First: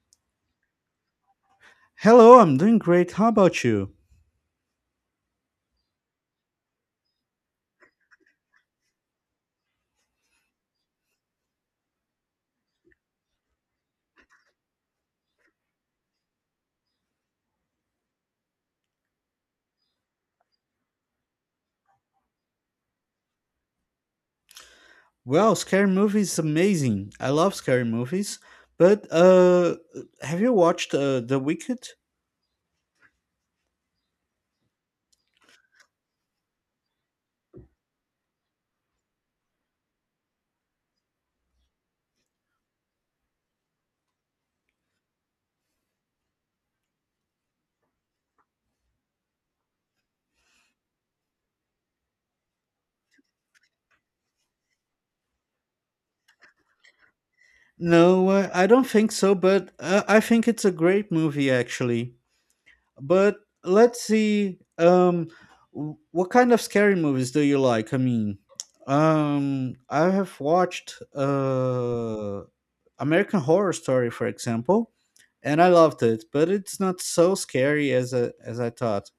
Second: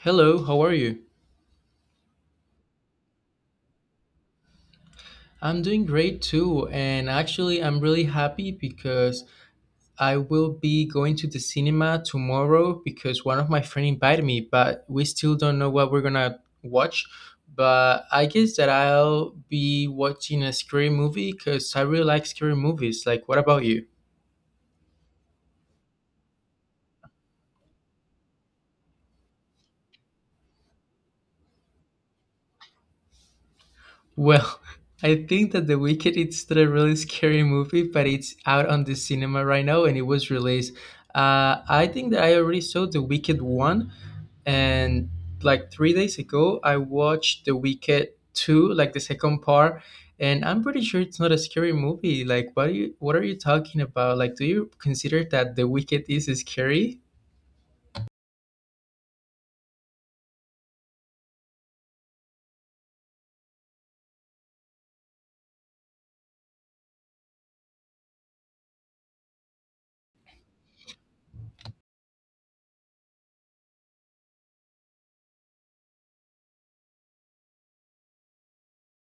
Hello, how are you? Hello, I'm doing great. How about you? I'm doing great too, and actually, I'm really happy because I will be going to the cinema tomorrow because one of my friends invited me, but we still don't know what we're gonna watch. But I guess that I'll be watching a scary movie because I really like scary movies. Like, what about you? Well, scary movies is amazing. I love scary movies. But Have you watched The Wicked? Well, I think that The Wicked it's a really scary movie, but it's out on the cinema right now and it was released. I think that I already saw The Wicked one and like 3 days ago I watched The Wicked 2, like the second part. And I'm pretty sure it's not a scary movie. Like, what are you talking about? Like, do you consider that The Wicked is scary? No, I don't think so. But I think it's a great movie, actually. But let's see. What kind of scary movies do you like? I mean, I have watched American Horror Story, for example, and I loved it, but it's not so scary as I thought.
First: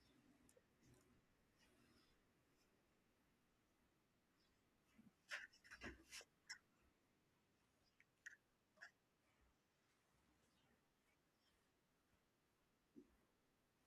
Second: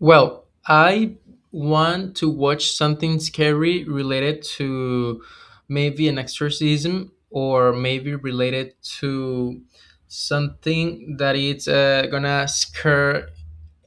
Well, I want to watch something scary related to maybe an exorcism, or maybe related to something that it's gonna scare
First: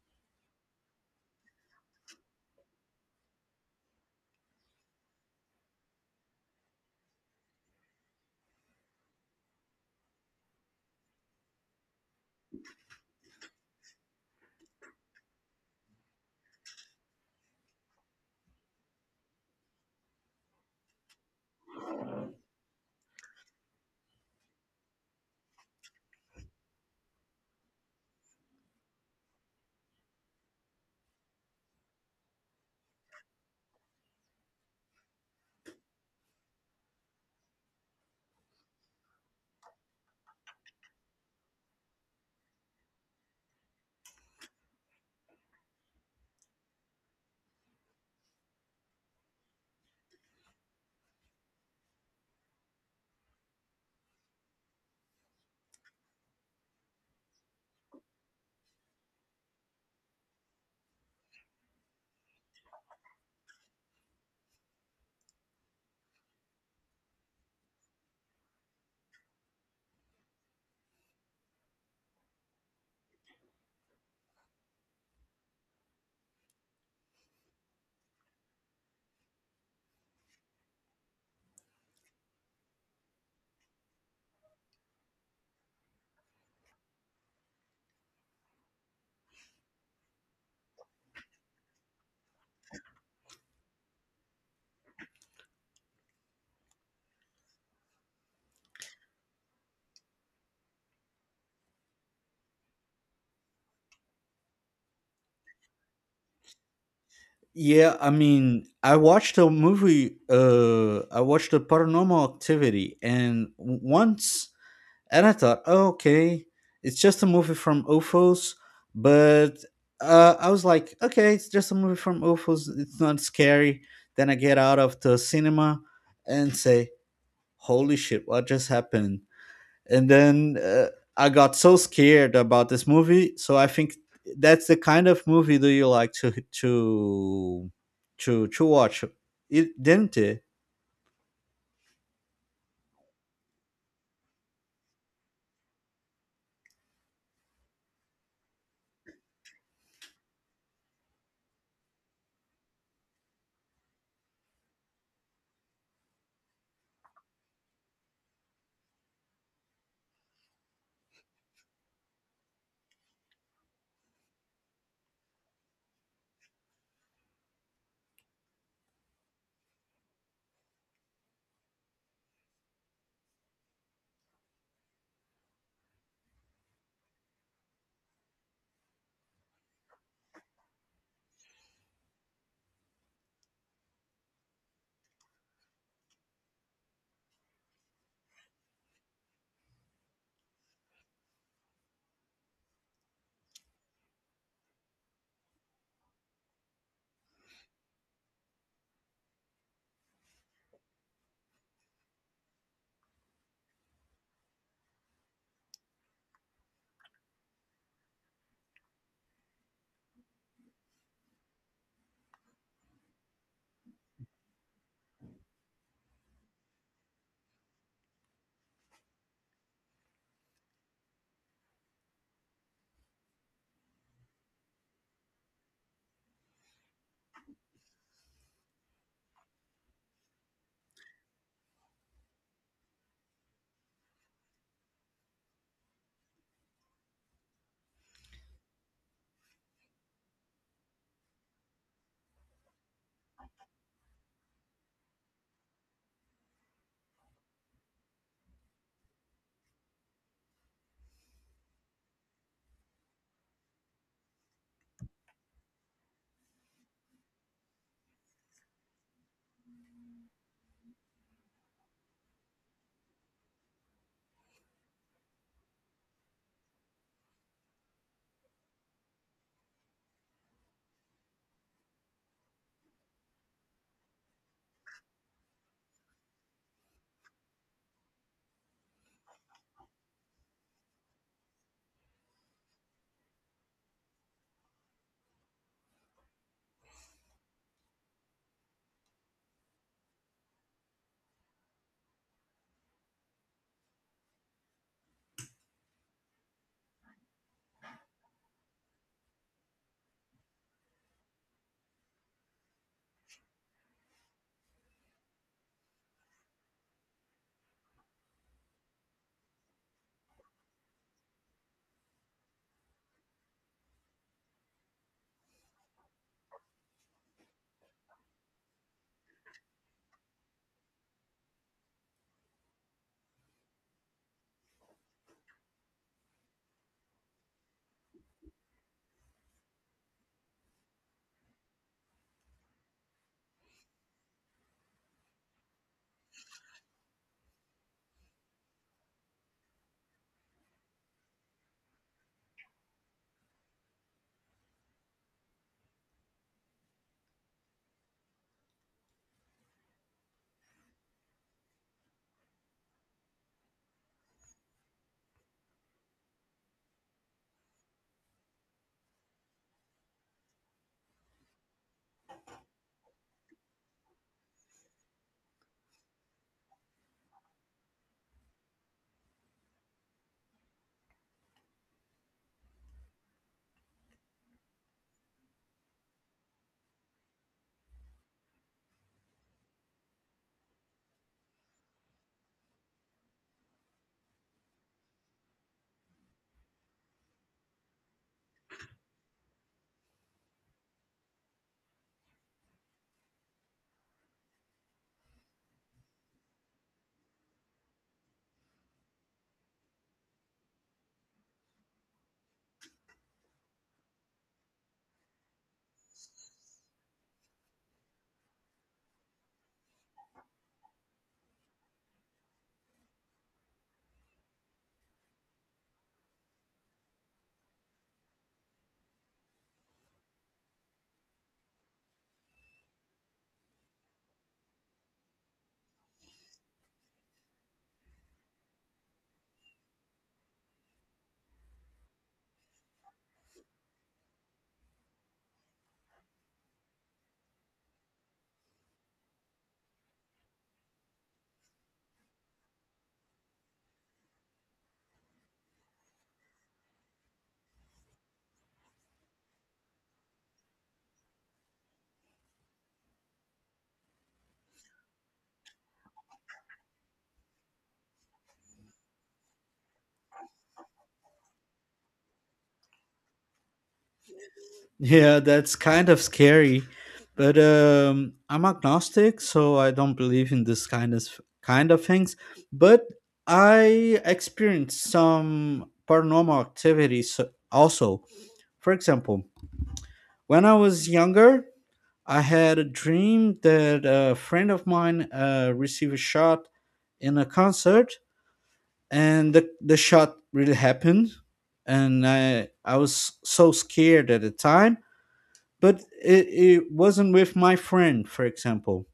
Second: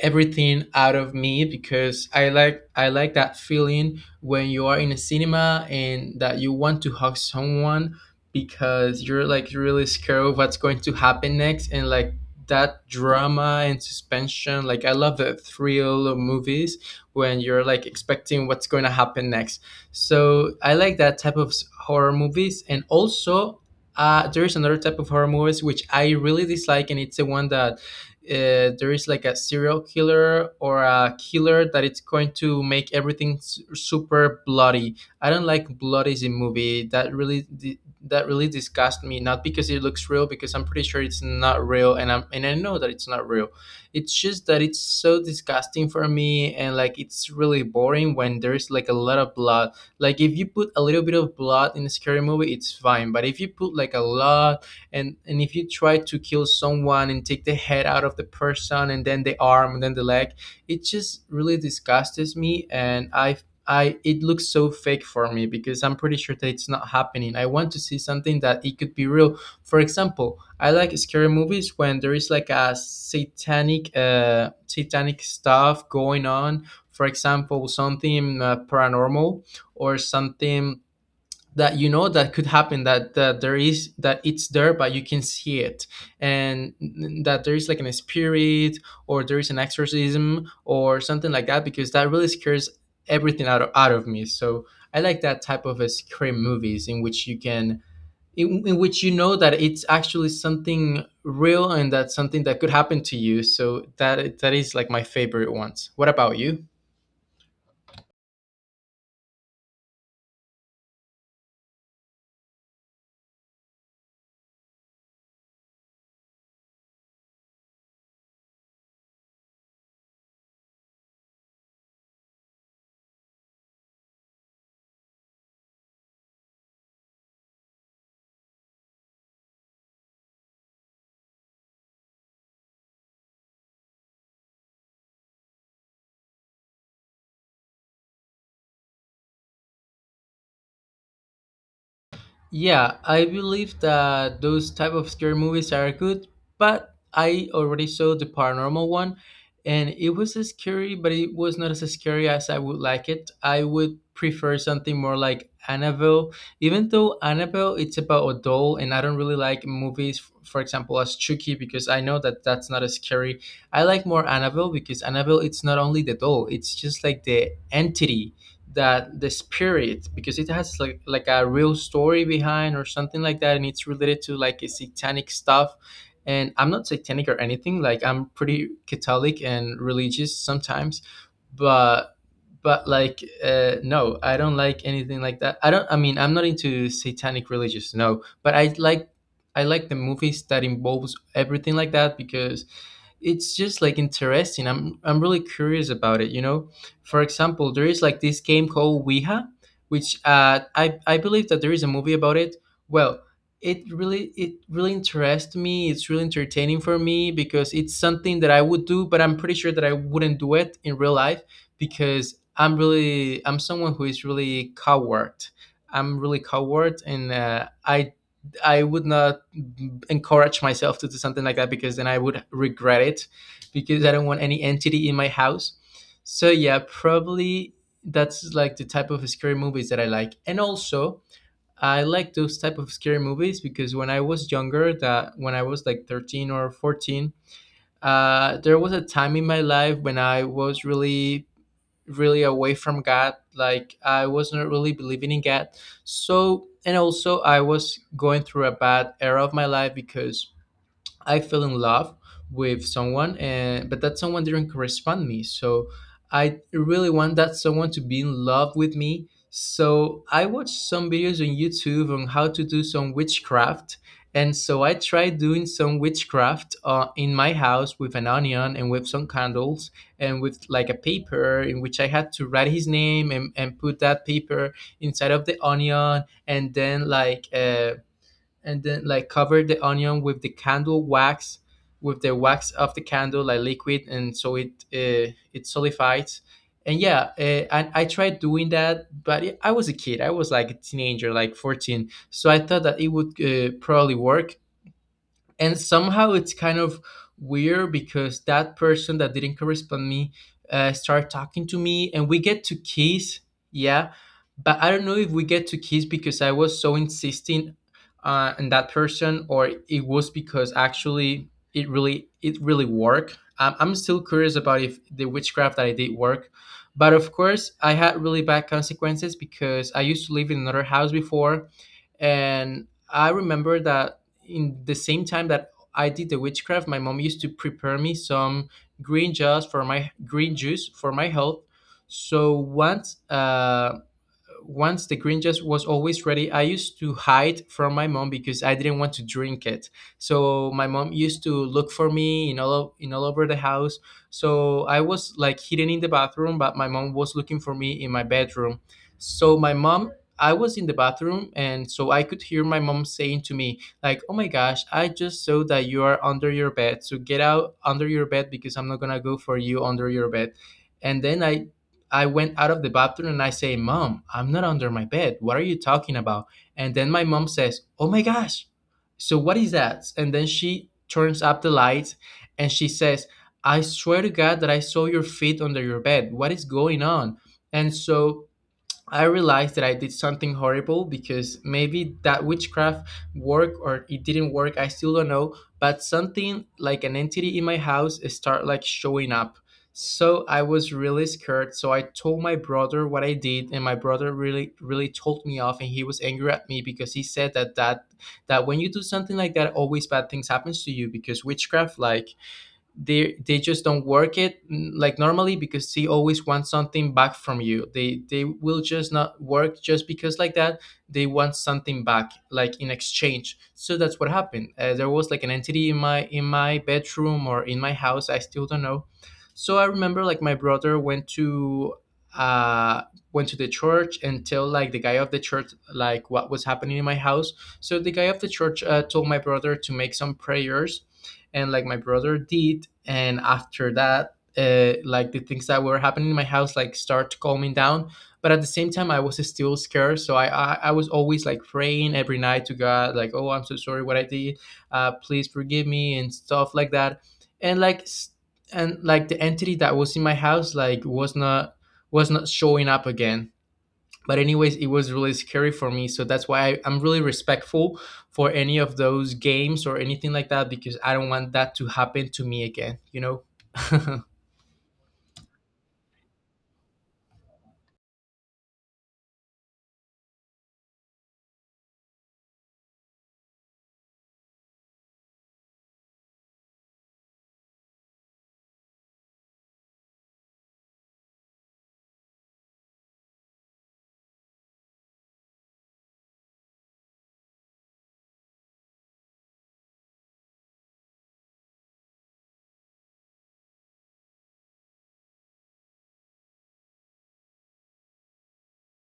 everything out of me, because I like that feeling when you are in a cinema and that you want to hug someone because you're like really scared of what's going to happen next, and like that drama and suspension. Like, I love the thrill of movies when you're like expecting what's going to happen next. So I like that type of horror movies. And also, there is another type of horror movies which I really dislike, and it's the one that there is like a serial killer or a killer that it's going to make everything super bloody. I don't like bloodies in movie. That really that really disgusts me. Not because it looks real, because I'm pretty sure it's not real, and I know that it's not real. It's just that it's so disgusting for me, and like it's really boring when there's like a lot of blood. Like, if you put a little bit of blood in a scary movie, it's fine. But if you put like a lot, and if you try to kill someone and take the head out of the person and then the arm and then the leg, it just really disgusts me. And i i it looks so fake for me because I'm pretty sure that it's not happening. I want to see something that it could be real. For example, I like scary movies when there is like a satanic, satanic stuff going on. For example, something paranormal, or something that you know that could happen, that there is, that it's there, but you can see it. And that there is like an spirit, or there is an exorcism, or something like that, because that really scares everything out of me. So I like that type of scream movies in which you can, in which you know that it's actually something real, and that's something that could happen to you. So that is like my favorite ones. What about you? Yeah, I mean, I watched a movie. I watched a Paranormal Activity, and I thought, oh, okay, it's just a movie from UFOs, but I was like, okay, it's just a movie from UFOs. It's not scary. Then I get out of the cinema and say, holy shit, what just happened? And then I got so scared about this movie. So I think that's the kind of movie that you like to to to to watch, it, didn't it? Yeah, I believe that those type of scary movies are good, but I already saw the paranormal one and it was scary, but it was not as scary as I would like it. I would prefer something more like Annabelle, even though Annabelle it's about a doll. And I don't really like movies for example as Chucky, because I know that that's not as scary. I like more Annabelle because Annabelle it's not only the doll, it's just like the entity, that the spirit, because it has like a real story behind or something like that, and it's related to like a satanic stuff. And I'm not satanic or anything, like I'm pretty Catholic and religious sometimes. But no, I don't like anything like that. I mean, I'm not into satanic religious, no. But I like, I like the movies that involves everything like that, because it's just like interesting. I'm really curious about it, you know. For example, there is like this game called Ouija, which I believe that there is a movie about it. Well, it really interests me. It's really entertaining for me because it's something that I would do, but I'm pretty sure that I wouldn't do it in real life because I'm someone who is really coward. I'm really coward, and I would not encourage myself to do something like that, because then I would regret it, because I don't want any entity in my house. So yeah, probably that's like the type of scary movies that I like. And also, I like those type of scary movies because when I was younger, that when I was like 13 or 14, there was a time in my life when I was really away from God, like I was not really believing in God. So, and also I was going through a bad era of my life because I fell in love with someone, and but that someone didn't correspond me. So I really want that someone to be in love with me. So I watched some videos on YouTube on how to do some witchcraft, and so I tried doing some witchcraft in my house, with an onion and with some candles and with like a paper in which I had to write his name, and put that paper inside of the onion and then like. And then like cover the onion with the candle wax, with the wax of the candle like liquid, and so it it solidifies. And yeah uh, and I tried doing that, but I was a kid, I was like a teenager, like 14, so I thought that it would probably work. And somehow it's kind of weird, because that person that didn't correspond me started talking to me and we get to kiss. Yeah. But I don't know if we get to kiss because I was so insisting on that person, or it was because actually it really worked. I'm still curious about if the witchcraft that I did work. But of course I had really bad consequences, because I used to live in another house before. And I remember that in the same time that I did the witchcraft, my mom used to prepare me some green juice for my health. So once once the green juice was always ready, I used to hide from my mom because I didn't want to drink it. So my mom used to look for me in in all over the house. So I was like hidden in the bathroom, but my mom was looking for me in my bedroom. So my mom I was in the bathroom, and so I could hear my mom saying to me like, oh my gosh, I just saw that you are under your bed, so get out under your bed because I'm not gonna go for you under your bed. And then I went out of the bathroom and I say, Mom, I'm not under my bed. What are you talking about? And then my mom says, oh my gosh. So what is that? And then she turns up the lights and she says, I swear to God that I saw your feet under your bed. What is going on? And so I realized that I did something horrible, because maybe that witchcraft worked or it didn't work. I still don't know. But something like an entity in my house start like showing up. So I was really scared. So I told my brother what I did, and my brother really, really told me off, and he was angry at me because he said that when you do something like that, always bad things happens to you because witchcraft, like they just don't work it like normally, because they always want something back from you. They will just not work just because like that. They want something back, like in exchange. So that's what happened. There was like an entity in my bedroom or in my house. I still don't know. So I remember like my brother went to uh went to the church and tell like the guy of the church like what was happening in my house. So the guy of the church, told my brother to make some prayers, and like my brother did. And after that, like the things that were happening in my house like start calming down. But at the same time, I was still scared, so I was always like praying every night to God, like, "Oh, I'm so sorry what I did. Please forgive me," and stuff like that. and like s- and like the entity that was in my house like was not, was not showing up again. But anyways, it was really scary for me, so that's why I'm really respectful for any of those games or anything like that, because I don't want that to happen to me again, Yeah, that's kind of scary. But I'm agnostic, so I don't believe in this kind of things. But I experienced some paranormal activities also. For example, when I was younger, I had a dream that a friend of mine received a shot in a concert, and the shot really happened. And I was so scared at the time but it wasn't with my friend, for example.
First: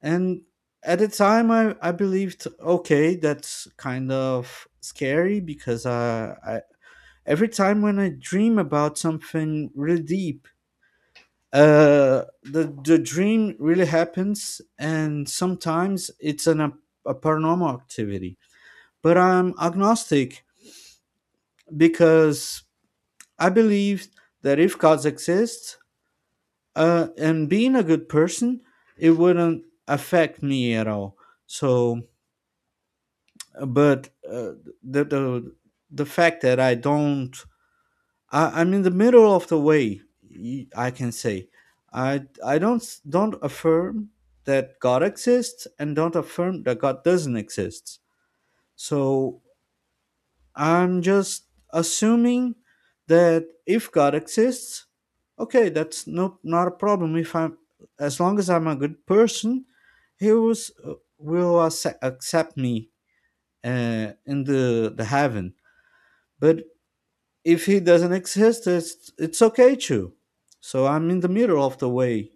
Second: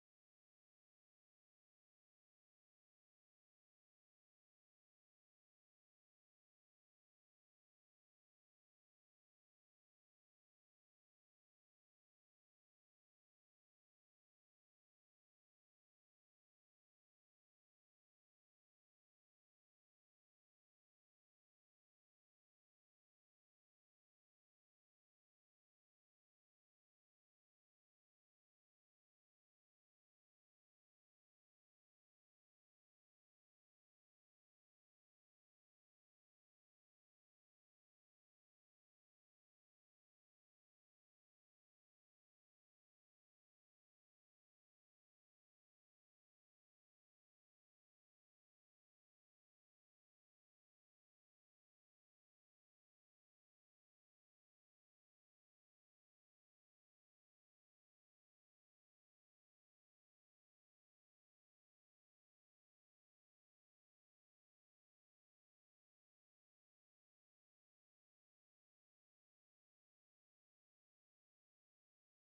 And at the time, I believed, okay, that's kind of scary because I every time when I dream about something really deep, the dream really happens, and sometimes it's an a paranormal activity. But I'm agnostic because I believe that if gods exist, and being a good person, it wouldn't affect me at all. So, uh, but uh, the the the fact that I don't, I'm in the middle of the way. I can say, I don't affirm that God exists and don't affirm that God doesn't exist. So I'm just assuming that if God exists, okay, that's not a problem. If I'm As long as I'm a good person, He will accept me in the heaven. But if He doesn't exist, it's okay too. So I'm in the middle of the way,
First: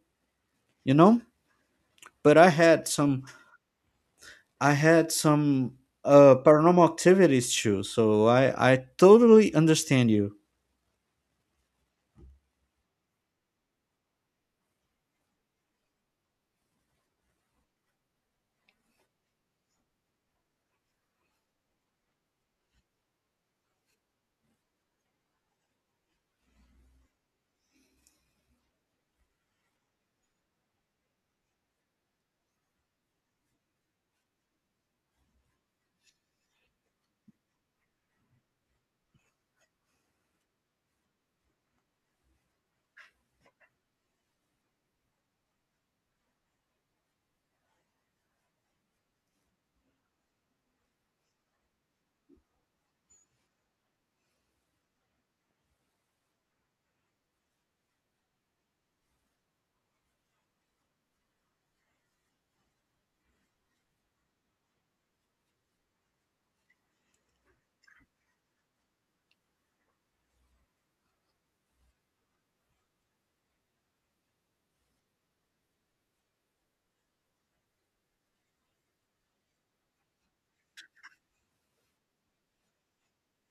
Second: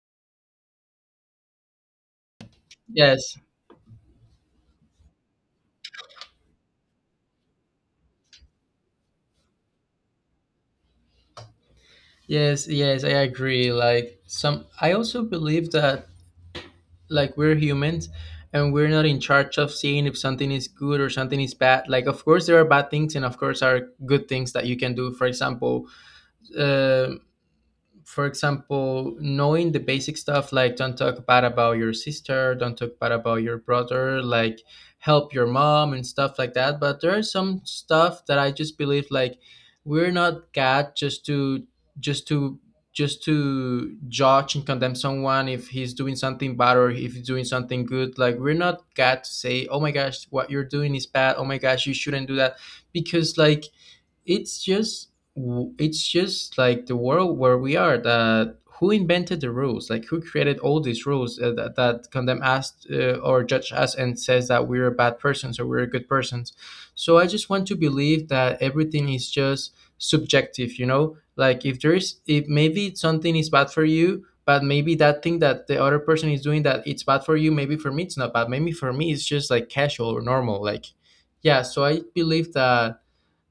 you know. But Yes, I had some paranormal activities too, so I totally understand you. yes, I agree. Like some, I also believe that like we're humans, and we're not in charge of seeing if something is good or something is bad. Like, of course there are bad things, and of course are good things that you can do. Uh, for example, knowing the basic stuff like don't talk bad about your sister, don't talk bad about your brother, like help your mom and stuff like that. But there are some stuff that I just believe like we're not God just to just to just to judge and condemn someone if he's doing something bad or if he's doing something good. Like, we're not God to say, "Oh my gosh, what you're doing is bad. Oh my gosh, you shouldn't do that," because like it's just it's just like the world where we are that who invented the rules, like who created all these rules, that condemn us, or judge us and says that we're bad persons or we're good persons. So I just want to believe that everything is just subjective, you know? Like if there's, if maybe something is bad for you, but maybe that thing that the other person is doing that it's bad for you, maybe for me it's not bad, maybe for me it's just like casual or normal. Like, yeah, so I believe that.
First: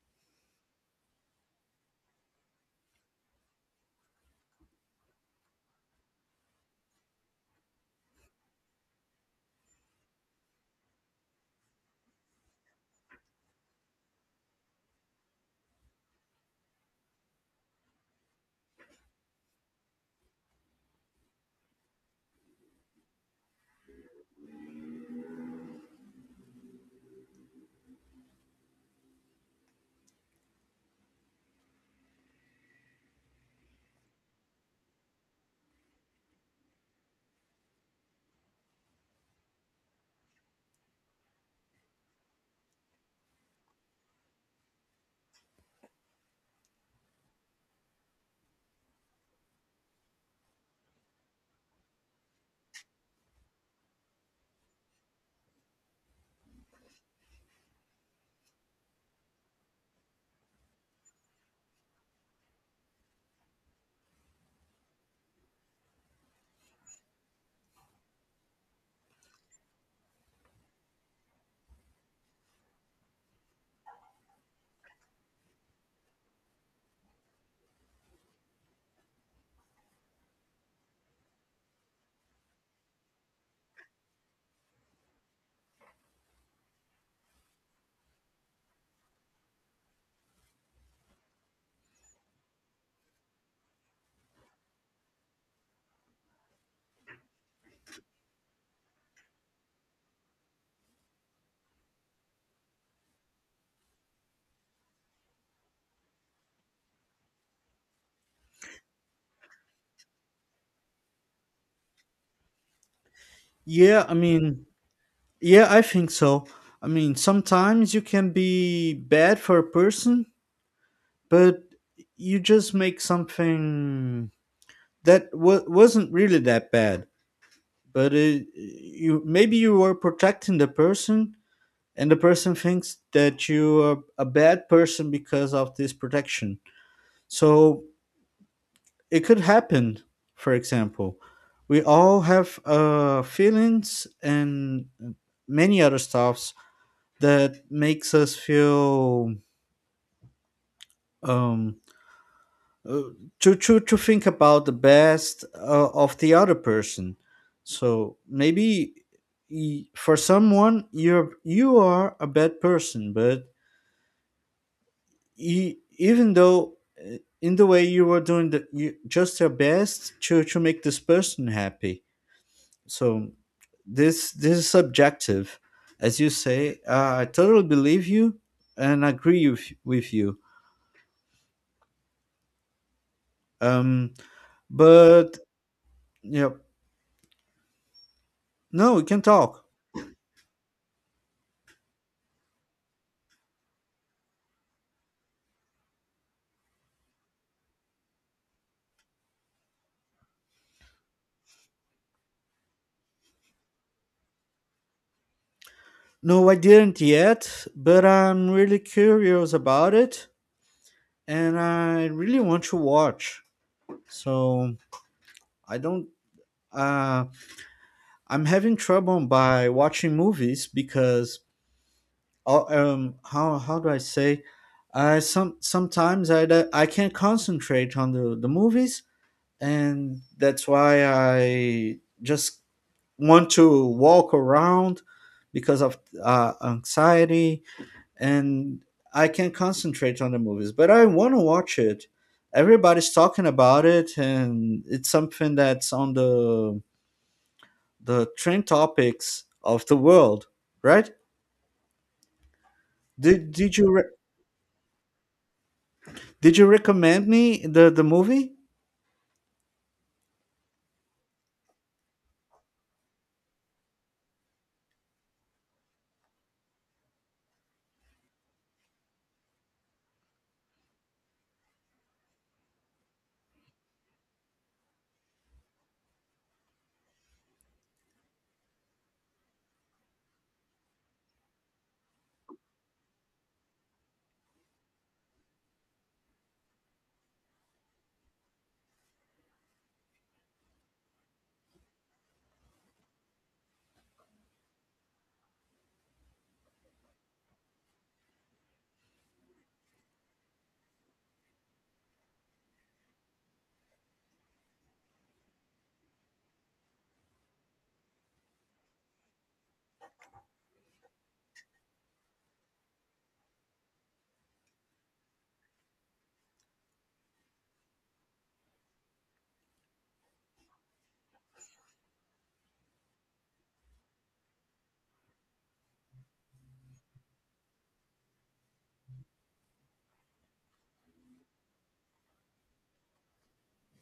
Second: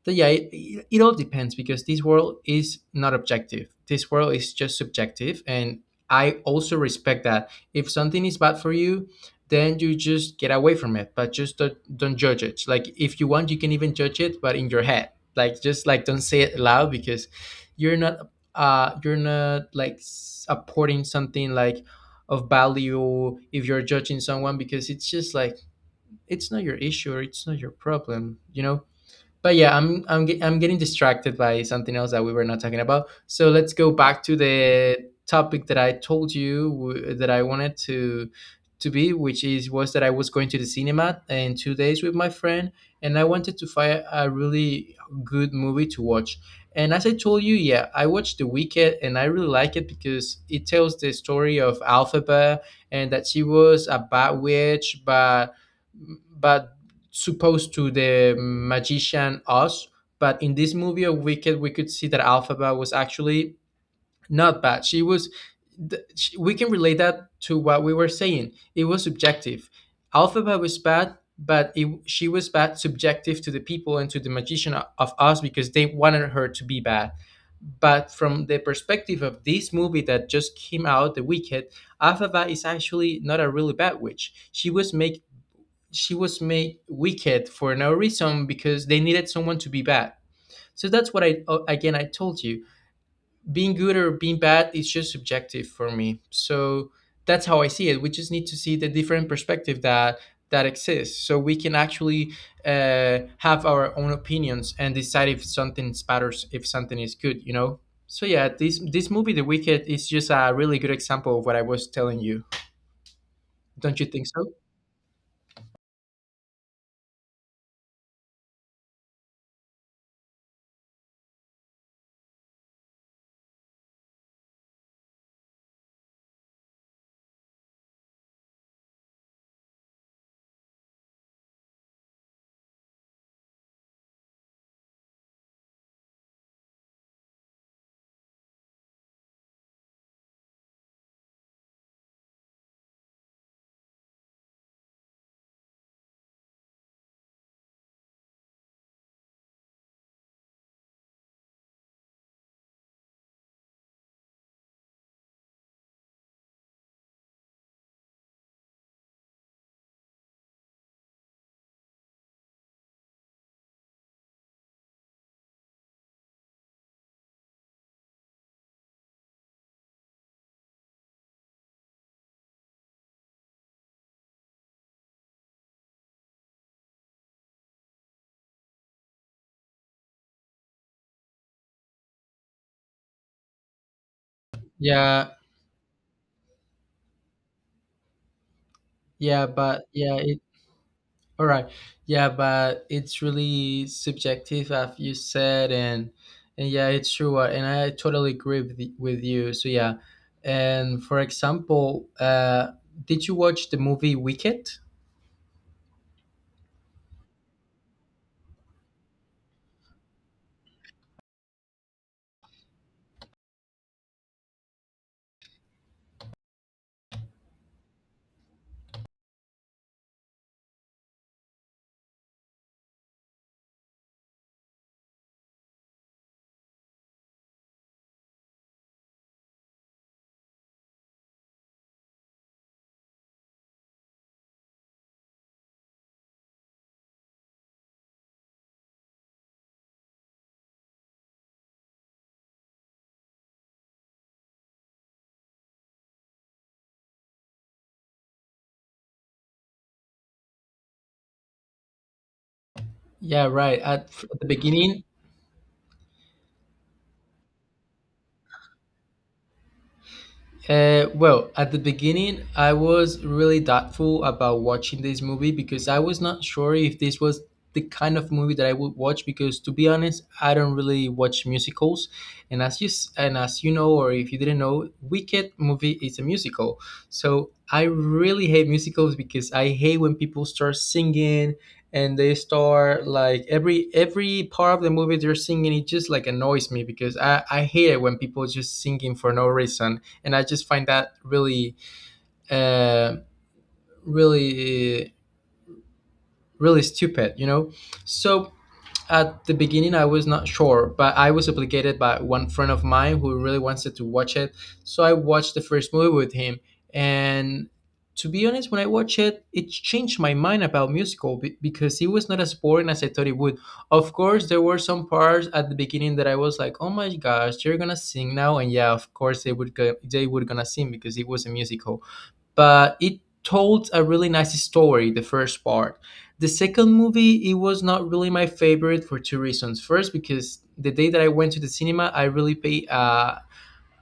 So yeah, it all depends because this world is not objective. This world is just subjective, and I also respect that. If something is bad for you, then you just get away from it, but just don't judge it. Like, if you want, you can even judge it, but in your head. Like, just like don't say it loud, because you're not like apporting something like of value if you're judging someone, because it's just like it's not your issue or it's not your problem, you know? But yeah, I'm getting distracted by something else that we were not talking about. So let's go back to the topic that I told you that I wanted to be, which is was that I was going to the cinema in 2 days with my friend, and I wanted to find a really good movie to watch. And as I told you, yeah, I watched the Wicked and I really like it because it tells the story of Alphaba, and that she was a bad witch, but supposed to the magician Oz. But in this movie of Wicked, we could see that Alphaba was actually not bad. She was. We can relate that to what we were saying. It was subjective. Alphaba was bad, but she was bad subjective to the people and to the magician of Oz because they wanted her to be bad. But from the perspective of this movie that just came out, The Wicked, Alphaba is actually not a really bad witch. She was made wicked for no reason because they needed someone to be bad. So that's what I, again, I told you. Being good or being bad is just subjective for me. So that's how I see it. We just need to see the different perspective that that exists, so we can actually have our own opinions and decide if something matters, if something is good. You know. So yeah, this movie, The Wicked, is just a really good example of what I was telling you. Don't you Yeah, I think so? mean. Yeah, I think so. I mean, sometimes you can be bad for a person, but you just make something that wa wasn't really that bad. But it, you maybe you were protecting the person, and the person thinks that you are a bad person because of this protection. So it could happen. For example, we all have feelings and many other stuff that makes us feel um, uh, to think about the best of the other person. So maybe for someone you are a bad person, but even though in the way you were doing just your best to make this person happy. So this is subjective, as you say. I totally believe you and agree with you. Um, Yeah, But Yep. No, we can yeah, talk. but yeah, all right. Yeah, but it's really subjective, as you said, and yeah, it's true. And I totally agree with you. So yeah, and for example, did you watch the movie Wicked? No, I didn't yet, but I'm really curious about it and I really want to watch. So I don't uh I'm having trouble by watching movies because. How do I say, I sometimes I can't concentrate on the movies and that's why I just want to walk around because of anxiety and I can't concentrate on the movies, but I want to watch it. Everybody's talking about it, and it's something that's on the trend topics of the world, right? Yeah, Did did right. you re- At the beginning, did you recommend me the movie? uh, well, at the beginning, I was really doubtful about watching this movie because I was not sure if this was the kind of movie that I would watch. Because to be honest, I don't really watch musicals, and and as you know, or if you didn't know, Wicked movie is a musical. So I really hate musicals because I hate when people start singing and they start like every part of the movie they're singing. It just like annoys me because I hate it when people just singing for no reason, and I just find that really, uh, really, really stupid. You know, so at the beginning I was not sure, but I was obligated by one friend of mine who really wanted to watch it, so I watched the first movie with him. And to be honest, when I watched it, it changed my mind about musical because it was not as boring as I thought it would. Of course, there were some parts at the beginning that I was like, "Oh my gosh, you are gonna sing now!" And yeah, of course they would go, they were gonna sing because it was a musical. But it told a really nice story, the first part. The second movie, it was not really my favorite for two reasons. First, because the day that I went to the cinema, I really paid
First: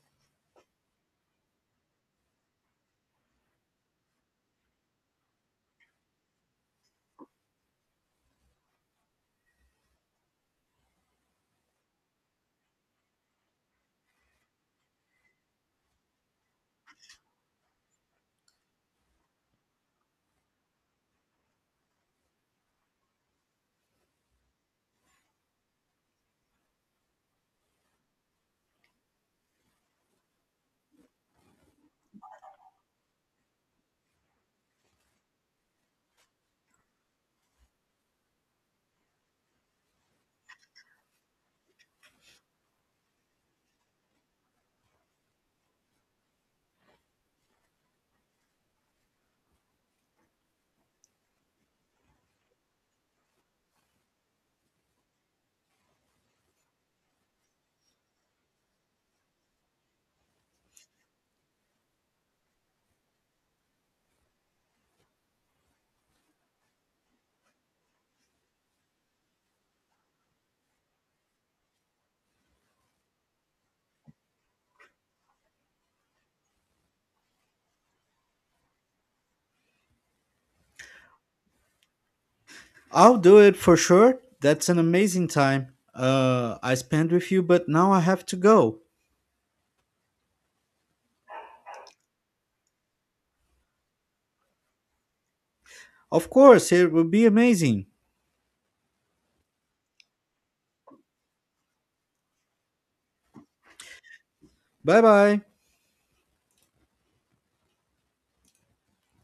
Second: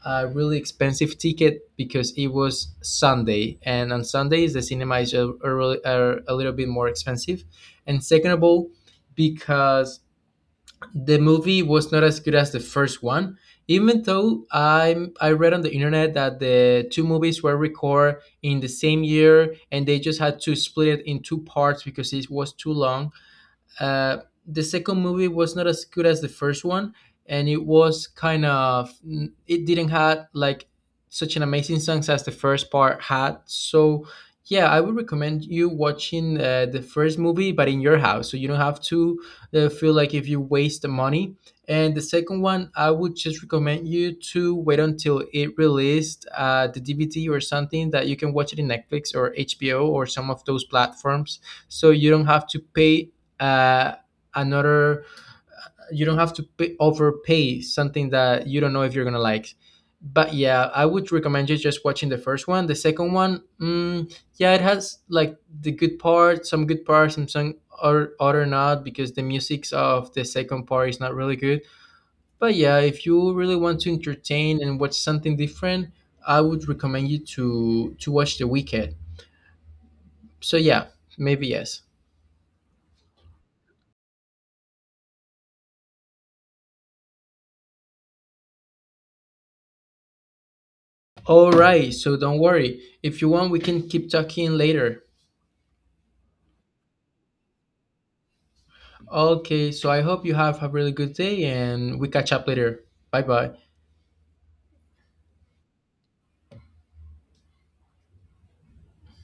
a really expensive ticket because it was Sunday, and on Sundays the cinema is a, really- are a little bit more expensive. And second of all, because the movie was not as good as the first one, even though I read on the internet that the two movies were recorded in the same year and they just had to split it in two parts because it was too long. uh, the second movie was not as good as the first one, and it was kind of, it didn't have like such an amazing songs as the first part had. So yeah, I would recommend you watching the first movie, but in your house, so you don't have to feel like if you waste the money. And the second one, I would just recommend you to wait until it released, the DVD or something, that you can watch it in Netflix or HBO or some of those platforms, so you don't have to pay uh, another you don't have to pay, overpay something that you don't know if you're gonna like. But yeah, I would recommend you just watching the first one. The second one, yeah, it has like the good part, some good parts, and some or other not, because the musics of the second part is not really good. But yeah, if you really want to entertain and watch something different, I would recommend you to watch the weekend. So yeah, maybe yes. I'll do it for sure. That's an amazing time I spent with you, but now I have to go. All right, so don't worry. If you want, we can keep talking later. Of course, it will be amazing. Okay, so I hope you have a really good day and we catch up later. Bye bye. Bye bye.